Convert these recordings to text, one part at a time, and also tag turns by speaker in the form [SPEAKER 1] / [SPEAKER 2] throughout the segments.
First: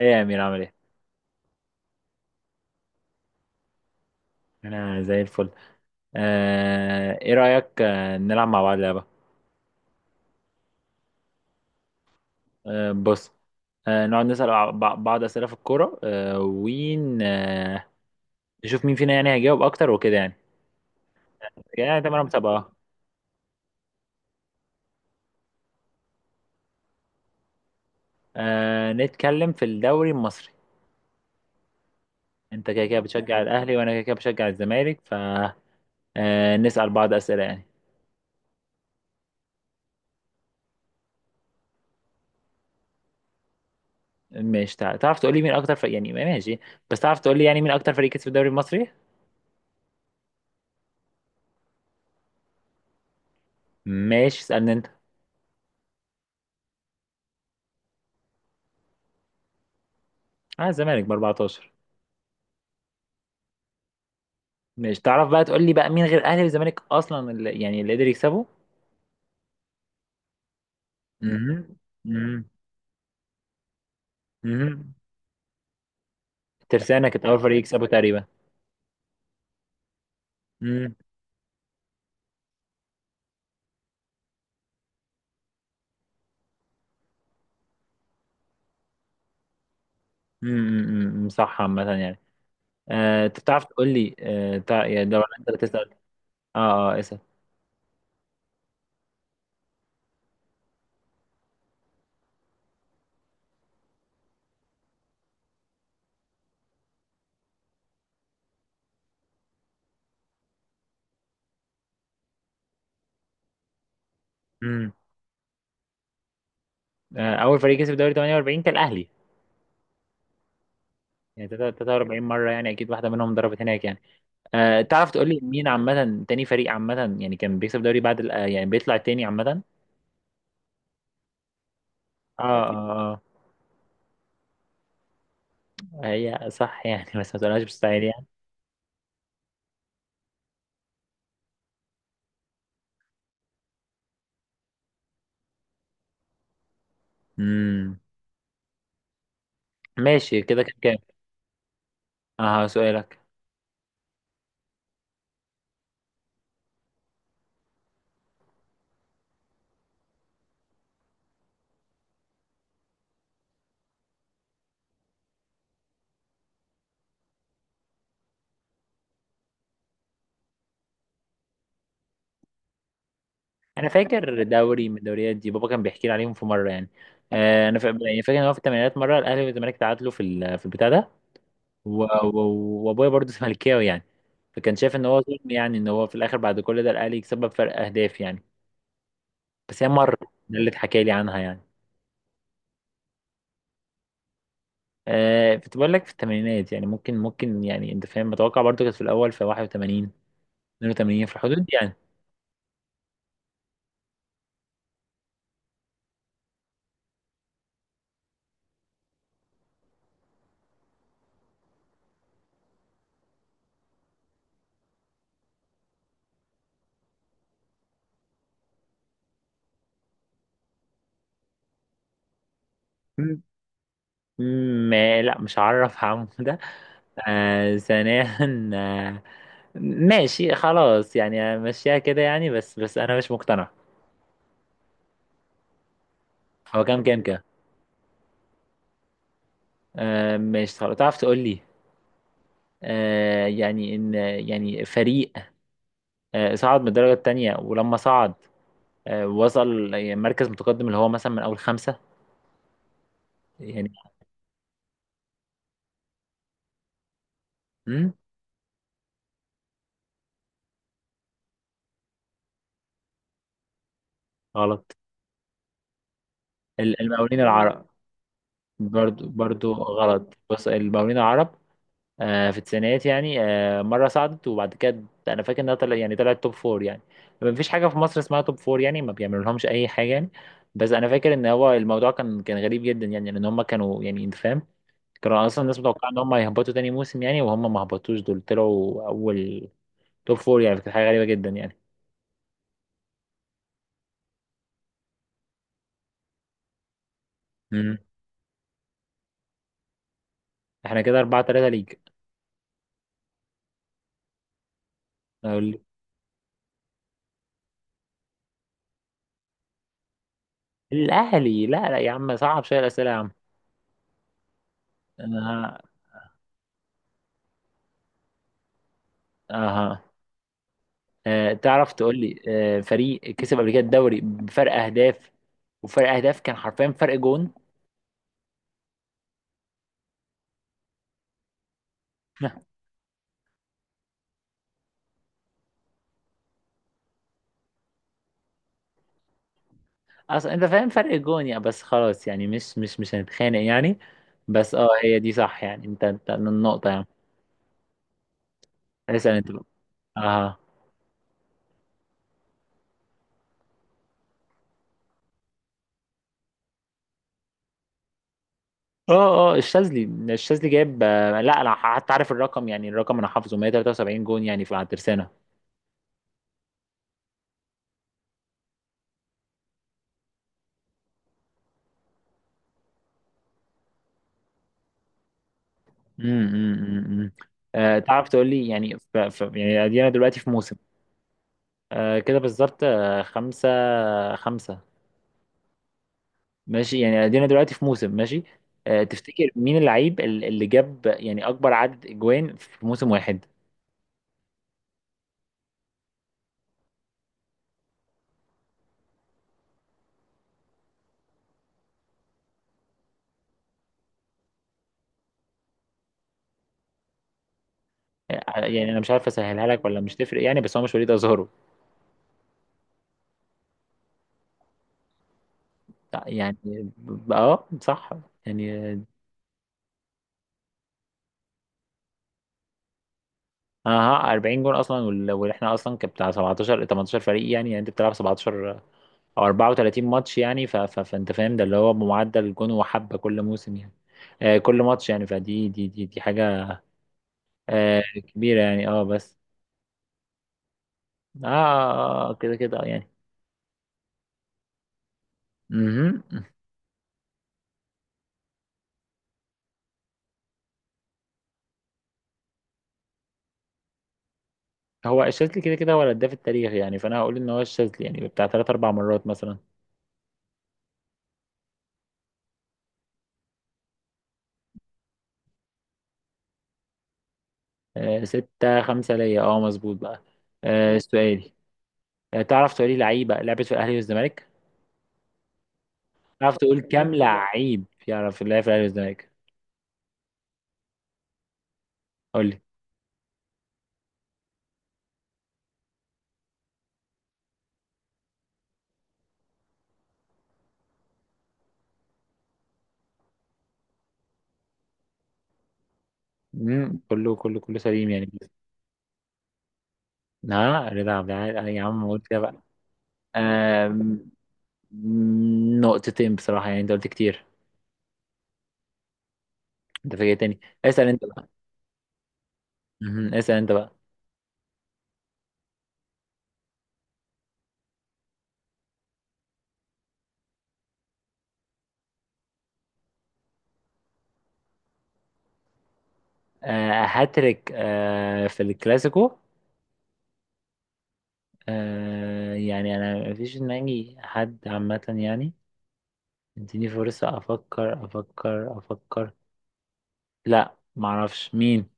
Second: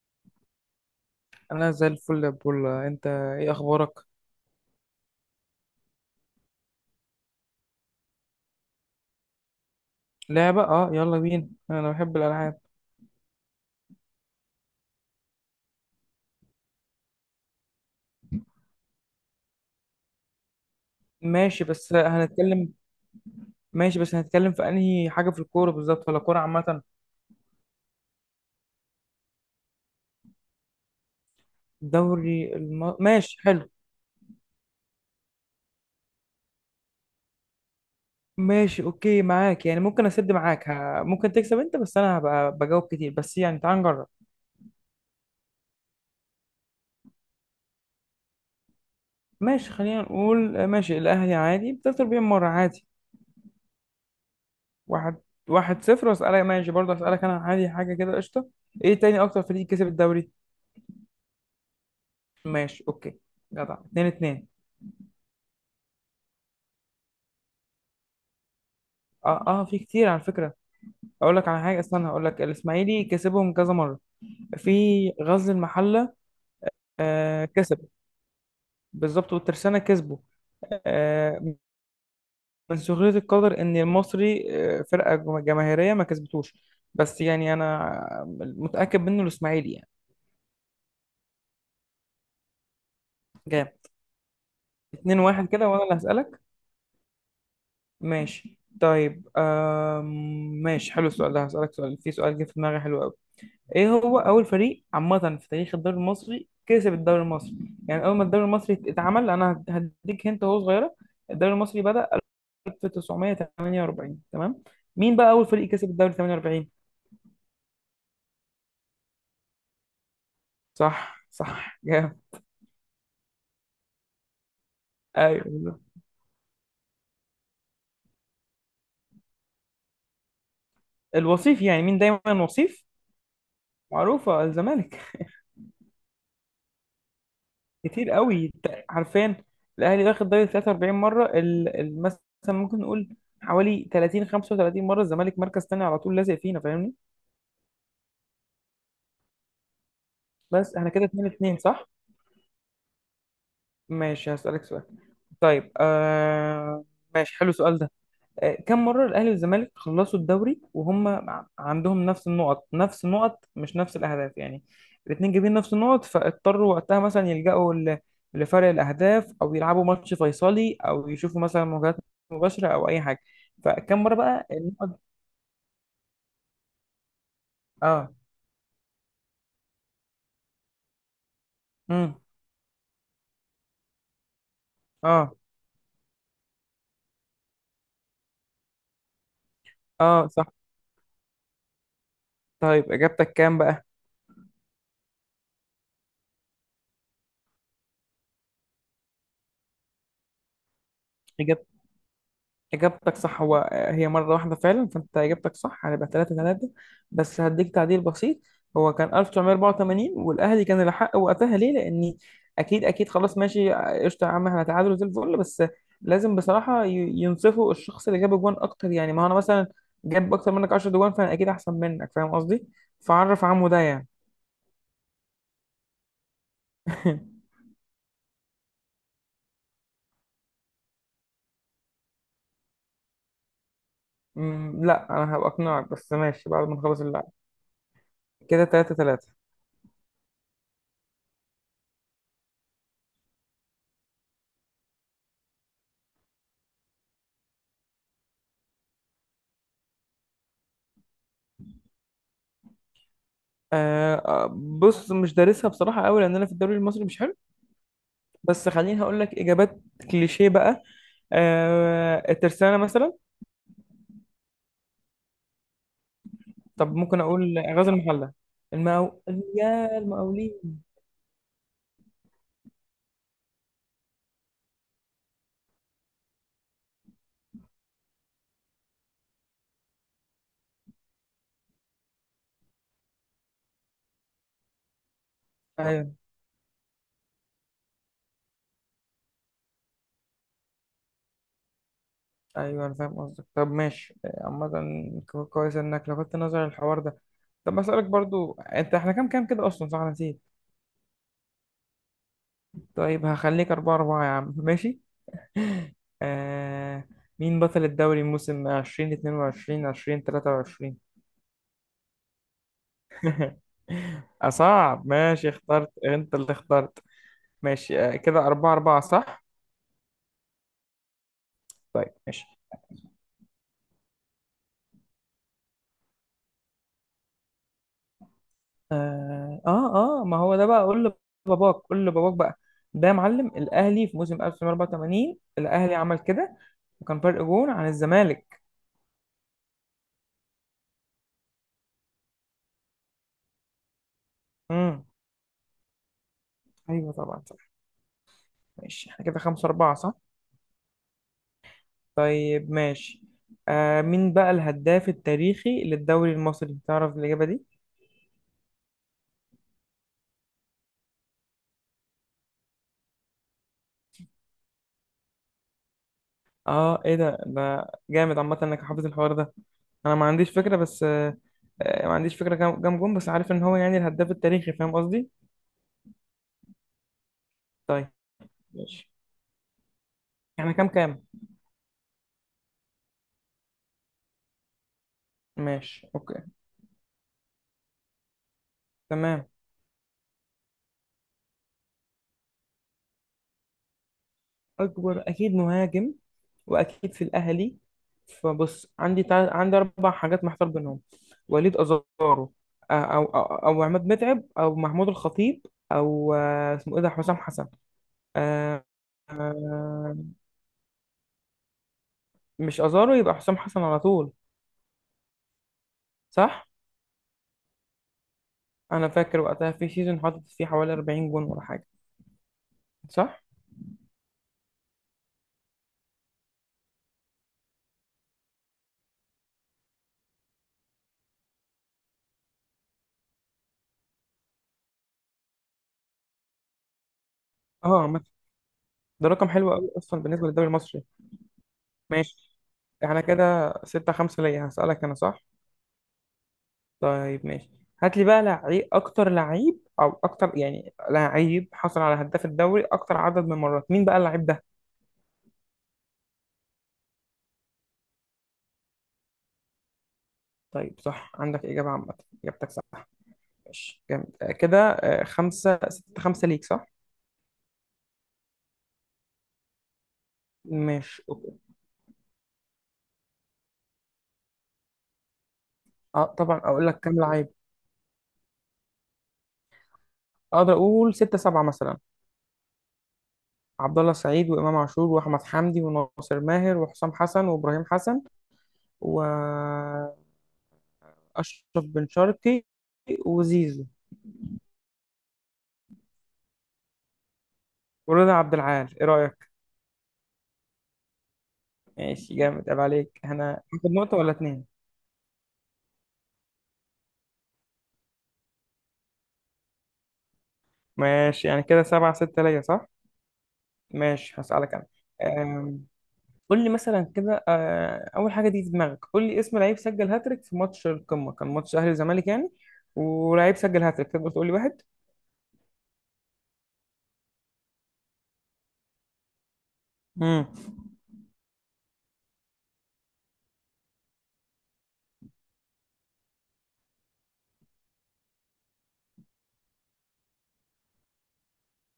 [SPEAKER 1] ايه يا امير، عامل ايه؟
[SPEAKER 2] انا زي الفل يا بولا، انت ايه اخبارك؟
[SPEAKER 1] انا زي الفل. ايه رايك، نلعب مع بعض لعبه؟
[SPEAKER 2] لعبة، يلا بينا، انا بحب الالعاب.
[SPEAKER 1] بص. نقعد نسال بعض اسئله في الكوره، آه ون آه نشوف مين فينا يعني هيجاوب اكتر وكده يعني.
[SPEAKER 2] ماشي بس
[SPEAKER 1] يعني تمام، مسابقه.
[SPEAKER 2] هنتكلم. ماشي بس هنتكلم في انهي حاجة في الكورة بالظبط ولا كورة عامة؟
[SPEAKER 1] نتكلم في الدوري المصري.
[SPEAKER 2] دوري
[SPEAKER 1] انت كده كده
[SPEAKER 2] ماشي
[SPEAKER 1] بتشجع
[SPEAKER 2] حلو.
[SPEAKER 1] الاهلي وانا كده كده بشجع الزمالك. نسال بعض اسئله يعني.
[SPEAKER 2] ماشي اوكي معاك، يعني ممكن اسد معاك ممكن تكسب انت، بس انا هبقى بجاوب كتير، بس يعني تعال نجرب.
[SPEAKER 1] مش تعرف تقول لي مين اكتر فريق يعني؟ ماشي، بس تعرف تقول لي يعني مين اكتر فريق كسب الدوري المصري؟
[SPEAKER 2] ماشي خلينا نقول، ماشي الاهلي، عادي بتخسر بيهم مرة عادي.
[SPEAKER 1] ماشي، اسالني انت.
[SPEAKER 2] واحد واحد صفر، واسألك ماشي، برضه اسألك انا عادي حاجة كده قشطة. ايه تاني اكتر فريق كسب الدوري؟
[SPEAKER 1] اه، الزمالك ب 14.
[SPEAKER 2] ماشي اوكي. جدع، اتنين اتنين.
[SPEAKER 1] مش تعرف بقى تقول لي بقى مين غير اهلي والزمالك اصلا اللي يعني اللي قدر يكسبه؟
[SPEAKER 2] اه اه، في كتير على فكره. اقول لك على
[SPEAKER 1] امم.
[SPEAKER 2] حاجه، استنى هقول لك
[SPEAKER 1] امم.
[SPEAKER 2] الاسماعيلي كسبهم كذا مره.
[SPEAKER 1] امم.
[SPEAKER 2] في غزل المحله.
[SPEAKER 1] ترسانة كانت اول
[SPEAKER 2] آه
[SPEAKER 1] فريق
[SPEAKER 2] كسب،
[SPEAKER 1] يكسبه تقريبا.
[SPEAKER 2] بالظبط، والترسانه كسبوا.
[SPEAKER 1] امم
[SPEAKER 2] آه، من سخريه القدر ان المصري، فرقه جماهيريه، ما كسبتوش. بس يعني انا متاكد منه الاسماعيلي يعني.
[SPEAKER 1] صح عامة يعني. انت بتعرف
[SPEAKER 2] جامد،
[SPEAKER 1] تقول لي، يعني ده ولا
[SPEAKER 2] 2-1
[SPEAKER 1] انت اللي
[SPEAKER 2] كده، وانا
[SPEAKER 1] تسأل؟
[SPEAKER 2] اللي هسالك.
[SPEAKER 1] اه، اه، اسأل.
[SPEAKER 2] ماشي طيب، ماشي حلو السؤال ده، هسالك سؤال، في سؤال جه في دماغي حلو قوي. ايه هو اول فريق عامه في تاريخ الدوري المصري كسب الدوري المصري؟ يعني اول ما الدوري المصري اتعمل، انا هديك هنت وهو صغيره، الدوري المصري بدأ 1948 تمام.
[SPEAKER 1] امم.
[SPEAKER 2] مين بقى اول فريق كسب الدوري 48؟
[SPEAKER 1] اول فريق كسب دوري 48 كان الاهلي.
[SPEAKER 2] صح
[SPEAKER 1] يعني
[SPEAKER 2] صح،
[SPEAKER 1] 43
[SPEAKER 2] جامد.
[SPEAKER 1] مرة، يعني اكيد واحدة منهم ضربت هناك يعني. تعرف تقول لي
[SPEAKER 2] ايوه
[SPEAKER 1] مين
[SPEAKER 2] بالظبط.
[SPEAKER 1] عامة تاني فريق عامة يعني كان بيكسب دوري بعد يعني بيطلع تاني عامة؟
[SPEAKER 2] الوصيف يعني، مين دايما
[SPEAKER 1] اه،
[SPEAKER 2] وصيف؟
[SPEAKER 1] اه.
[SPEAKER 2] معروفه، الزمالك.
[SPEAKER 1] اه، هي صح يعني بس ما تقولهاش
[SPEAKER 2] كتير
[SPEAKER 1] بالستايل.
[SPEAKER 2] قوي، عارفين الاهلي واخد دوري 43 مره، مثلا ممكن نقول حوالي 30 35 مره، الزمالك مركز تاني على طول، لازق فينا فاهمني.
[SPEAKER 1] امم. ماشي، كده كان
[SPEAKER 2] بس احنا
[SPEAKER 1] كام؟
[SPEAKER 2] كده 2 2 صح.
[SPEAKER 1] اه، سؤالك.
[SPEAKER 2] ماشي هسألك سؤال. طيب ماشي حلو السؤال ده. آه، كم مرة الأهلي والزمالك خلصوا الدوري وهم عندهم نفس النقط، نفس النقط مش نفس الأهداف يعني؟ الاتنين جايبين نفس النقط، فاضطروا وقتها مثلا يلجأوا لفرق الأهداف، أو يلعبوا ماتش فيصلي، أو يشوفوا مثلا مواجهات مباشرة، أو أي حاجة.
[SPEAKER 1] انا
[SPEAKER 2] فكم مرة
[SPEAKER 1] فاكر
[SPEAKER 2] بقى
[SPEAKER 1] دوري من
[SPEAKER 2] النقط؟
[SPEAKER 1] الدوريات دي، بابا كان بيحكي لي عليهم في مره يعني. انا
[SPEAKER 2] اه.
[SPEAKER 1] يعني فاكر ان هو في الثمانينات مره الاهلي والزمالك تعادلوا في في البتاع ده،
[SPEAKER 2] امم.
[SPEAKER 1] وابويا برضه زملكاوي يعني، فكان شايف ان هو
[SPEAKER 2] اه
[SPEAKER 1] ظلم يعني، ان هو في الاخر بعد كل ده الاهلي يكسب بفرق اهداف يعني. بس هي مره،
[SPEAKER 2] اه صح.
[SPEAKER 1] ده اللي اتحكى لي عنها يعني.
[SPEAKER 2] طيب إجابتك كام بقى؟
[SPEAKER 1] كنت بقول لك في الثمانينات، يعني ممكن يعني انت فاهم متوقع، برضه كانت في الاول، في 81 82 في الحدود دي يعني.
[SPEAKER 2] إجابتك صح، هو هي مرة واحدة فعلا، فأنت إجابتك صح، هنبقى تلاتة تلاتة. بس هديك تعديل بسيط، هو كان 1984، والأهلي كان الأحق وقتها ليه؟ لأن أكيد أكيد خلاص، ماشي قشطة يا عم، احنا تعادل زي الفل، بس لازم بصراحة ينصفوا الشخص اللي جاب أجوان أكتر. يعني ما هو أنا مثلا جاب أكتر منك 10 أجوان، فأنا أكيد أحسن منك، فاهم قصدي؟
[SPEAKER 1] مم.
[SPEAKER 2] فعرف عمه ده يعني.
[SPEAKER 1] ما، لا، مش هعرف عم ثانيا. آه ماشي خلاص يعني مشيها كده يعني، بس انا مش مقتنع.
[SPEAKER 2] أمم، لا أنا هبقى أقنعك، بس ماشي بعد ما
[SPEAKER 1] هو
[SPEAKER 2] نخلص
[SPEAKER 1] كام كام
[SPEAKER 2] اللعب.
[SPEAKER 1] كام
[SPEAKER 2] كده تلاتة تلاتة.
[SPEAKER 1] ماشي خلاص، تعرف تقول لي يعني ان، يعني فريق، صعد من الدرجة التانية، ولما صعد وصل يعني مركز متقدم اللي هو مثلا من اول خمسة، يعني.
[SPEAKER 2] آه آه، بص مش دارسها بصراحة قوي، لأن أنا في الدوري المصري مش،
[SPEAKER 1] مم؟
[SPEAKER 2] بس خليني هقول لك اجابات كليشيه بقى. آه الترسانه مثلا.
[SPEAKER 1] غلط.
[SPEAKER 2] طب ممكن
[SPEAKER 1] المقاولين
[SPEAKER 2] اقول
[SPEAKER 1] العرب.
[SPEAKER 2] غزل المحله. المقاو،
[SPEAKER 1] برضو
[SPEAKER 2] يا
[SPEAKER 1] غلط، بص،
[SPEAKER 2] المقاولين.
[SPEAKER 1] المقاولين العرب. في التسعينات يعني، مرة صعدت وبعد كده أنا فاكر إنها يعني طلعت توب فور يعني. ما فيش حاجة في مصر اسمها توب فور يعني، ما بيعملوا لهمش أي حاجة يعني. بس أنا فاكر إن هو الموضوع كان غريب جدا يعني، لأن هم كانوا يعني أنت فاهم، كانوا أصلا الناس متوقعة
[SPEAKER 2] ايوه،
[SPEAKER 1] إن هم هيهبطوا تاني موسم يعني، وهم ما هبطوش، دول طلعوا أول توب فور يعني، كانت حاجة غريبة جدا يعني.
[SPEAKER 2] ايوه انا فاهم قصدك. طب ماشي، عامه كويس انك لفتت نظر الحوار ده. طب
[SPEAKER 1] مم.
[SPEAKER 2] اسالك برضو انت، احنا كام كام كده اصلا؟ صح أنا نسيت.
[SPEAKER 1] إحنا كده أربعة تلاتة، ليج.
[SPEAKER 2] طيب هخليك اربعة اربعة يا عم، ماشي.
[SPEAKER 1] أقول-
[SPEAKER 2] آه، مين بطل الدوري موسم 20 22 20 23؟
[SPEAKER 1] الأهلي، لا لا يا عم، صعب شوية الأسئلة يا عم.
[SPEAKER 2] أصعب؟ ماشي،
[SPEAKER 1] أنا-
[SPEAKER 2] اخترت، أنت اللي اخترت. ماشي، كده أربعة أربعة صح؟
[SPEAKER 1] أها. تعرف
[SPEAKER 2] طيب
[SPEAKER 1] تقول لي،
[SPEAKER 2] ماشي.
[SPEAKER 1] فريق كسب قبل كده الدوري بفرق اهداف، وفرق اهداف كان حرفيا فرق جون.
[SPEAKER 2] آه آه، ما هو ده بقى، قول لباباك، قول لباباك بقى. ده يا معلم الأهلي في موسم 1984 الأهلي عمل كده، وكان فرق جون عن الزمالك.
[SPEAKER 1] اصلا انت فاهم فرق جون يعني، بس خلاص يعني مش هنتخانق يعني. بس اه،
[SPEAKER 2] امم.
[SPEAKER 1] هي دي صح يعني، انت النقطة يعني.
[SPEAKER 2] أيوه طبعا صح. ماشي احنا
[SPEAKER 1] اسأل
[SPEAKER 2] كده
[SPEAKER 1] انت بقى.
[SPEAKER 2] خمسة أربعة صح؟
[SPEAKER 1] اه،
[SPEAKER 2] طيب ماشي. آه، مين بقى الهداف التاريخي للدوري المصري؟ تعرف الإجابة دي؟
[SPEAKER 1] اه، اه، الشاذلي. الشاذلي جايب، لا، انا حتى عارف الرقم يعني، الرقم انا حافظه 173 جون يعني في على الترسانة.
[SPEAKER 2] اه، ايه ده ده، جامد عامة انك حافظ الحوار ده. انا ما عنديش فكرة، بس ما عنديش فكرة كام كام جون، بس عارف ان هو يعني الهداف التاريخي، فاهم قصدي.
[SPEAKER 1] امم. امم. امم.
[SPEAKER 2] طيب
[SPEAKER 1] تعرف تقول لي يعني
[SPEAKER 2] ماشي،
[SPEAKER 1] يعني ادينا دلوقتي في
[SPEAKER 2] احنا
[SPEAKER 1] موسم.
[SPEAKER 2] كام كام؟
[SPEAKER 1] كده بالظبط، خمسة، خمسة.
[SPEAKER 2] ماشي اوكي.
[SPEAKER 1] ماشي يعني، ادينا دلوقتي في موسم، ماشي.
[SPEAKER 2] تمام،
[SPEAKER 1] تفتكر مين اللعيب اللي جاب يعني اكبر عدد اجوان في موسم واحد؟
[SPEAKER 2] اكبر اكيد مهاجم، واكيد في الاهلي. فبص عندي عندي اربع حاجات محتار بينهم: وليد ازارو، او او او عماد متعب، او محمود الخطيب، او اسمه ايه ده، حسام حسن. آه،
[SPEAKER 1] يعني انا مش عارف اسهلها لك ولا
[SPEAKER 2] آه،
[SPEAKER 1] مش تفرق يعني، بس هو مش وليد ازهرو.
[SPEAKER 2] مش ازارو، يبقى حسام حسن على طول.
[SPEAKER 1] لا، يعني
[SPEAKER 2] صح،
[SPEAKER 1] اه صح، يعني.
[SPEAKER 2] انا فاكر وقتها في سيزون حاطط فيه حوالي 40 جون ولا حاجه. صح.
[SPEAKER 1] اه، 40 جون اصلا واحنا اصلا كان بتاع 17 18 فريق يعني، يعني انت بتلعب 17 او 34 ماتش يعني، ف ف فانت فاهم ده اللي هو بمعدل جون وحبه كل موسم يعني. كل ماتش يعني، فدي دي دي دي حاجه آه
[SPEAKER 2] اه عامة،
[SPEAKER 1] كبيره يعني اه،
[SPEAKER 2] ده
[SPEAKER 1] بس
[SPEAKER 2] رقم حلو قوي اصلا بالنسبه للدوري المصري.
[SPEAKER 1] اه، كده
[SPEAKER 2] ماشي
[SPEAKER 1] كده يعني.
[SPEAKER 2] احنا كده 6 5 ليا، هسألك انا صح.
[SPEAKER 1] مهم.
[SPEAKER 2] طيب ماشي. هات لي بقى لعيب اكتر لعيب، او اكتر يعني لعيب حصل على هداف الدوري اكتر عدد من مرات. مين بقى اللعيب ده؟
[SPEAKER 1] هو الشاذلي كده كده هو الهداف التاريخي يعني، فانا هقول ان هو الشاذلي يعني بتاع ثلاث اربع مرات مثلا.
[SPEAKER 2] طيب صح عندك اجابه عامه، اجابتك صح. ماشي جامد، كده خمسة ستة خمسة ليك صح.
[SPEAKER 1] ستة خمسة ليا، اه مظبوط بقى.
[SPEAKER 2] ماشي
[SPEAKER 1] سؤالي.
[SPEAKER 2] اوكي.
[SPEAKER 1] تعرف تقولي لعيبة لعبت في الاهلي والزمالك؟
[SPEAKER 2] اه
[SPEAKER 1] تعرف
[SPEAKER 2] طبعا،
[SPEAKER 1] تقول
[SPEAKER 2] اقول لك
[SPEAKER 1] كام
[SPEAKER 2] كام لعيب؟
[SPEAKER 1] لعيب يعرف يلعب في الاهلي والزمالك؟
[SPEAKER 2] اقدر اقول ستة سبعة مثلا.
[SPEAKER 1] قول لي.
[SPEAKER 2] عبد الله سعيد، وامام عاشور، واحمد حمدي، وناصر ماهر، وحسام حسن، وابراهيم حسن، واشرف بن شرقي، وزيزو،
[SPEAKER 1] مم، كله كله كله سليم يعني.
[SPEAKER 2] ورضا عبد العال، ايه رايك؟
[SPEAKER 1] ها، رضا عبد العال، يا عم قول
[SPEAKER 2] ماشي
[SPEAKER 1] كده بقى.
[SPEAKER 2] جامد، عيب عليك، انا هاخد نقطه
[SPEAKER 1] آم،
[SPEAKER 2] ولا اتنين؟
[SPEAKER 1] مم، نقطتين بصراحة يعني، انت قلت كتير، انت فاجئتني، اسأل انت بقى.
[SPEAKER 2] ماشي يعني كده سبعة ستة ليا صح.
[SPEAKER 1] مهم. اسأل انت بقى.
[SPEAKER 2] ماشي هسألك انا. أم، قول لي مثلا كده، اول حاجه دي في دماغك، قول لي اسم لعيب سجل هاتريك في ماتش القمه، كان ماتش اهلي وزمالك يعني، ولعيب سجل هاتريك، تقدر تقول لي واحد؟
[SPEAKER 1] هاتريك في الكلاسيكو.
[SPEAKER 2] امم.
[SPEAKER 1] يعني انا مفيش في دماغي حد عامة يعني، اديني فرصة افكر افكر افكر. لا، معرفش مين.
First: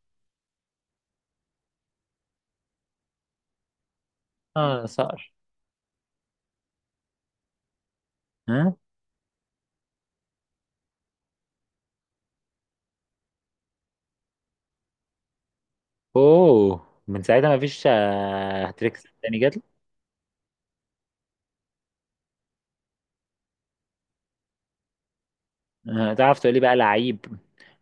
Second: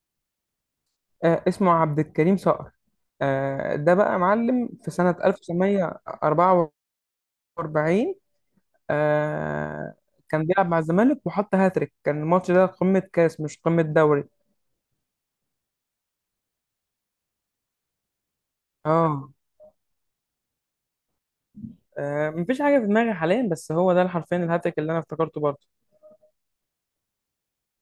[SPEAKER 2] آه، اسمه عبد الكريم صقر. آه، ده بقى معلم
[SPEAKER 1] اه،
[SPEAKER 2] في سنة
[SPEAKER 1] صقر.
[SPEAKER 2] 1944.
[SPEAKER 1] ها.
[SPEAKER 2] آه، كان بيلعب مع الزمالك وحط هاتريك، كان الماتش ده قمة كاس مش قمة دوري.
[SPEAKER 1] اوه، من ساعتها مفيش تريكس
[SPEAKER 2] اه،
[SPEAKER 1] تاني جات.
[SPEAKER 2] آه، مفيش حاجة في دماغي حاليا، بس هو ده حرفيا الهاتريك اللي أنا افتكرته برضه.
[SPEAKER 1] تعرف تقولي بقى لعيب،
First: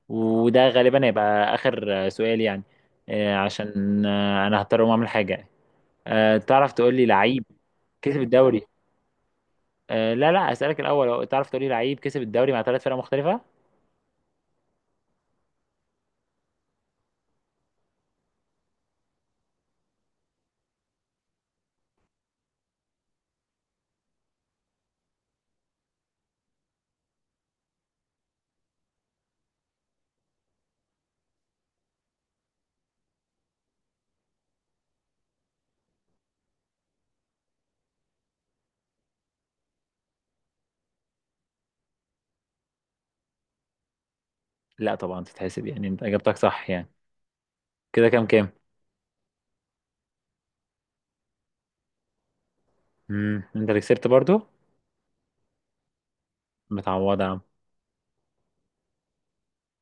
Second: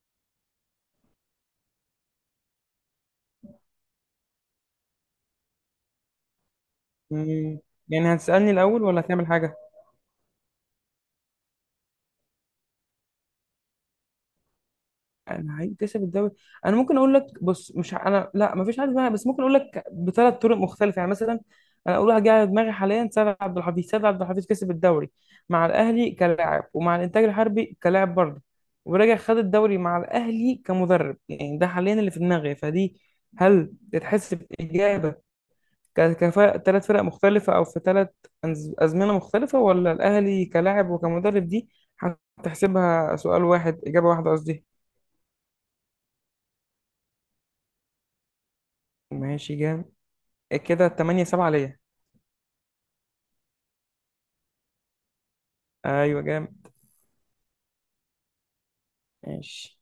[SPEAKER 1] وده غالبا هيبقى اخر سؤال يعني، عشان انا هضطر اقوم اعمل حاجة. تعرف تقولي لعيب
[SPEAKER 2] مم، يعني
[SPEAKER 1] كسب
[SPEAKER 2] هتسألني
[SPEAKER 1] الدوري.
[SPEAKER 2] الأول ولا هتعمل حاجة؟
[SPEAKER 1] لا لا، اسألك الاول، تعرف تقولي لعيب كسب الدوري مع ثلاث فرق مختلفة؟
[SPEAKER 2] انا هيكتسب الدوري، انا ممكن اقول لك، بص مش انا لا ما فيش حد معايا، بس ممكن اقول لك بثلاث طرق مختلفه يعني. مثلا انا اقول حاجه على دماغي حاليا، سيد عبد الحفيظ، سيد عبد الحفيظ كسب الدوري مع الاهلي كلاعب، ومع الانتاج الحربي كلاعب برضه، ورجع خد الدوري مع الاهلي كمدرب، يعني ده حاليا اللي في دماغي. فدي هل تتحسب اجابه كفاءة ثلاث فرق مختلفة، أو في ثلاث أزمنة مختلفة، ولا الأهلي كلاعب وكمدرب دي هتحسبها سؤال واحد إجابة واحدة قصدي؟
[SPEAKER 1] لا طبعا تتحسب يعني، انت اجابتك صح يعني. كده كام كام؟
[SPEAKER 2] ماشي جامد، كده 8 7 ليا.
[SPEAKER 1] امم، انت اللي كسبت برضو.
[SPEAKER 2] ايوه جامد.
[SPEAKER 1] متعوضة يا عم.
[SPEAKER 2] ماشي.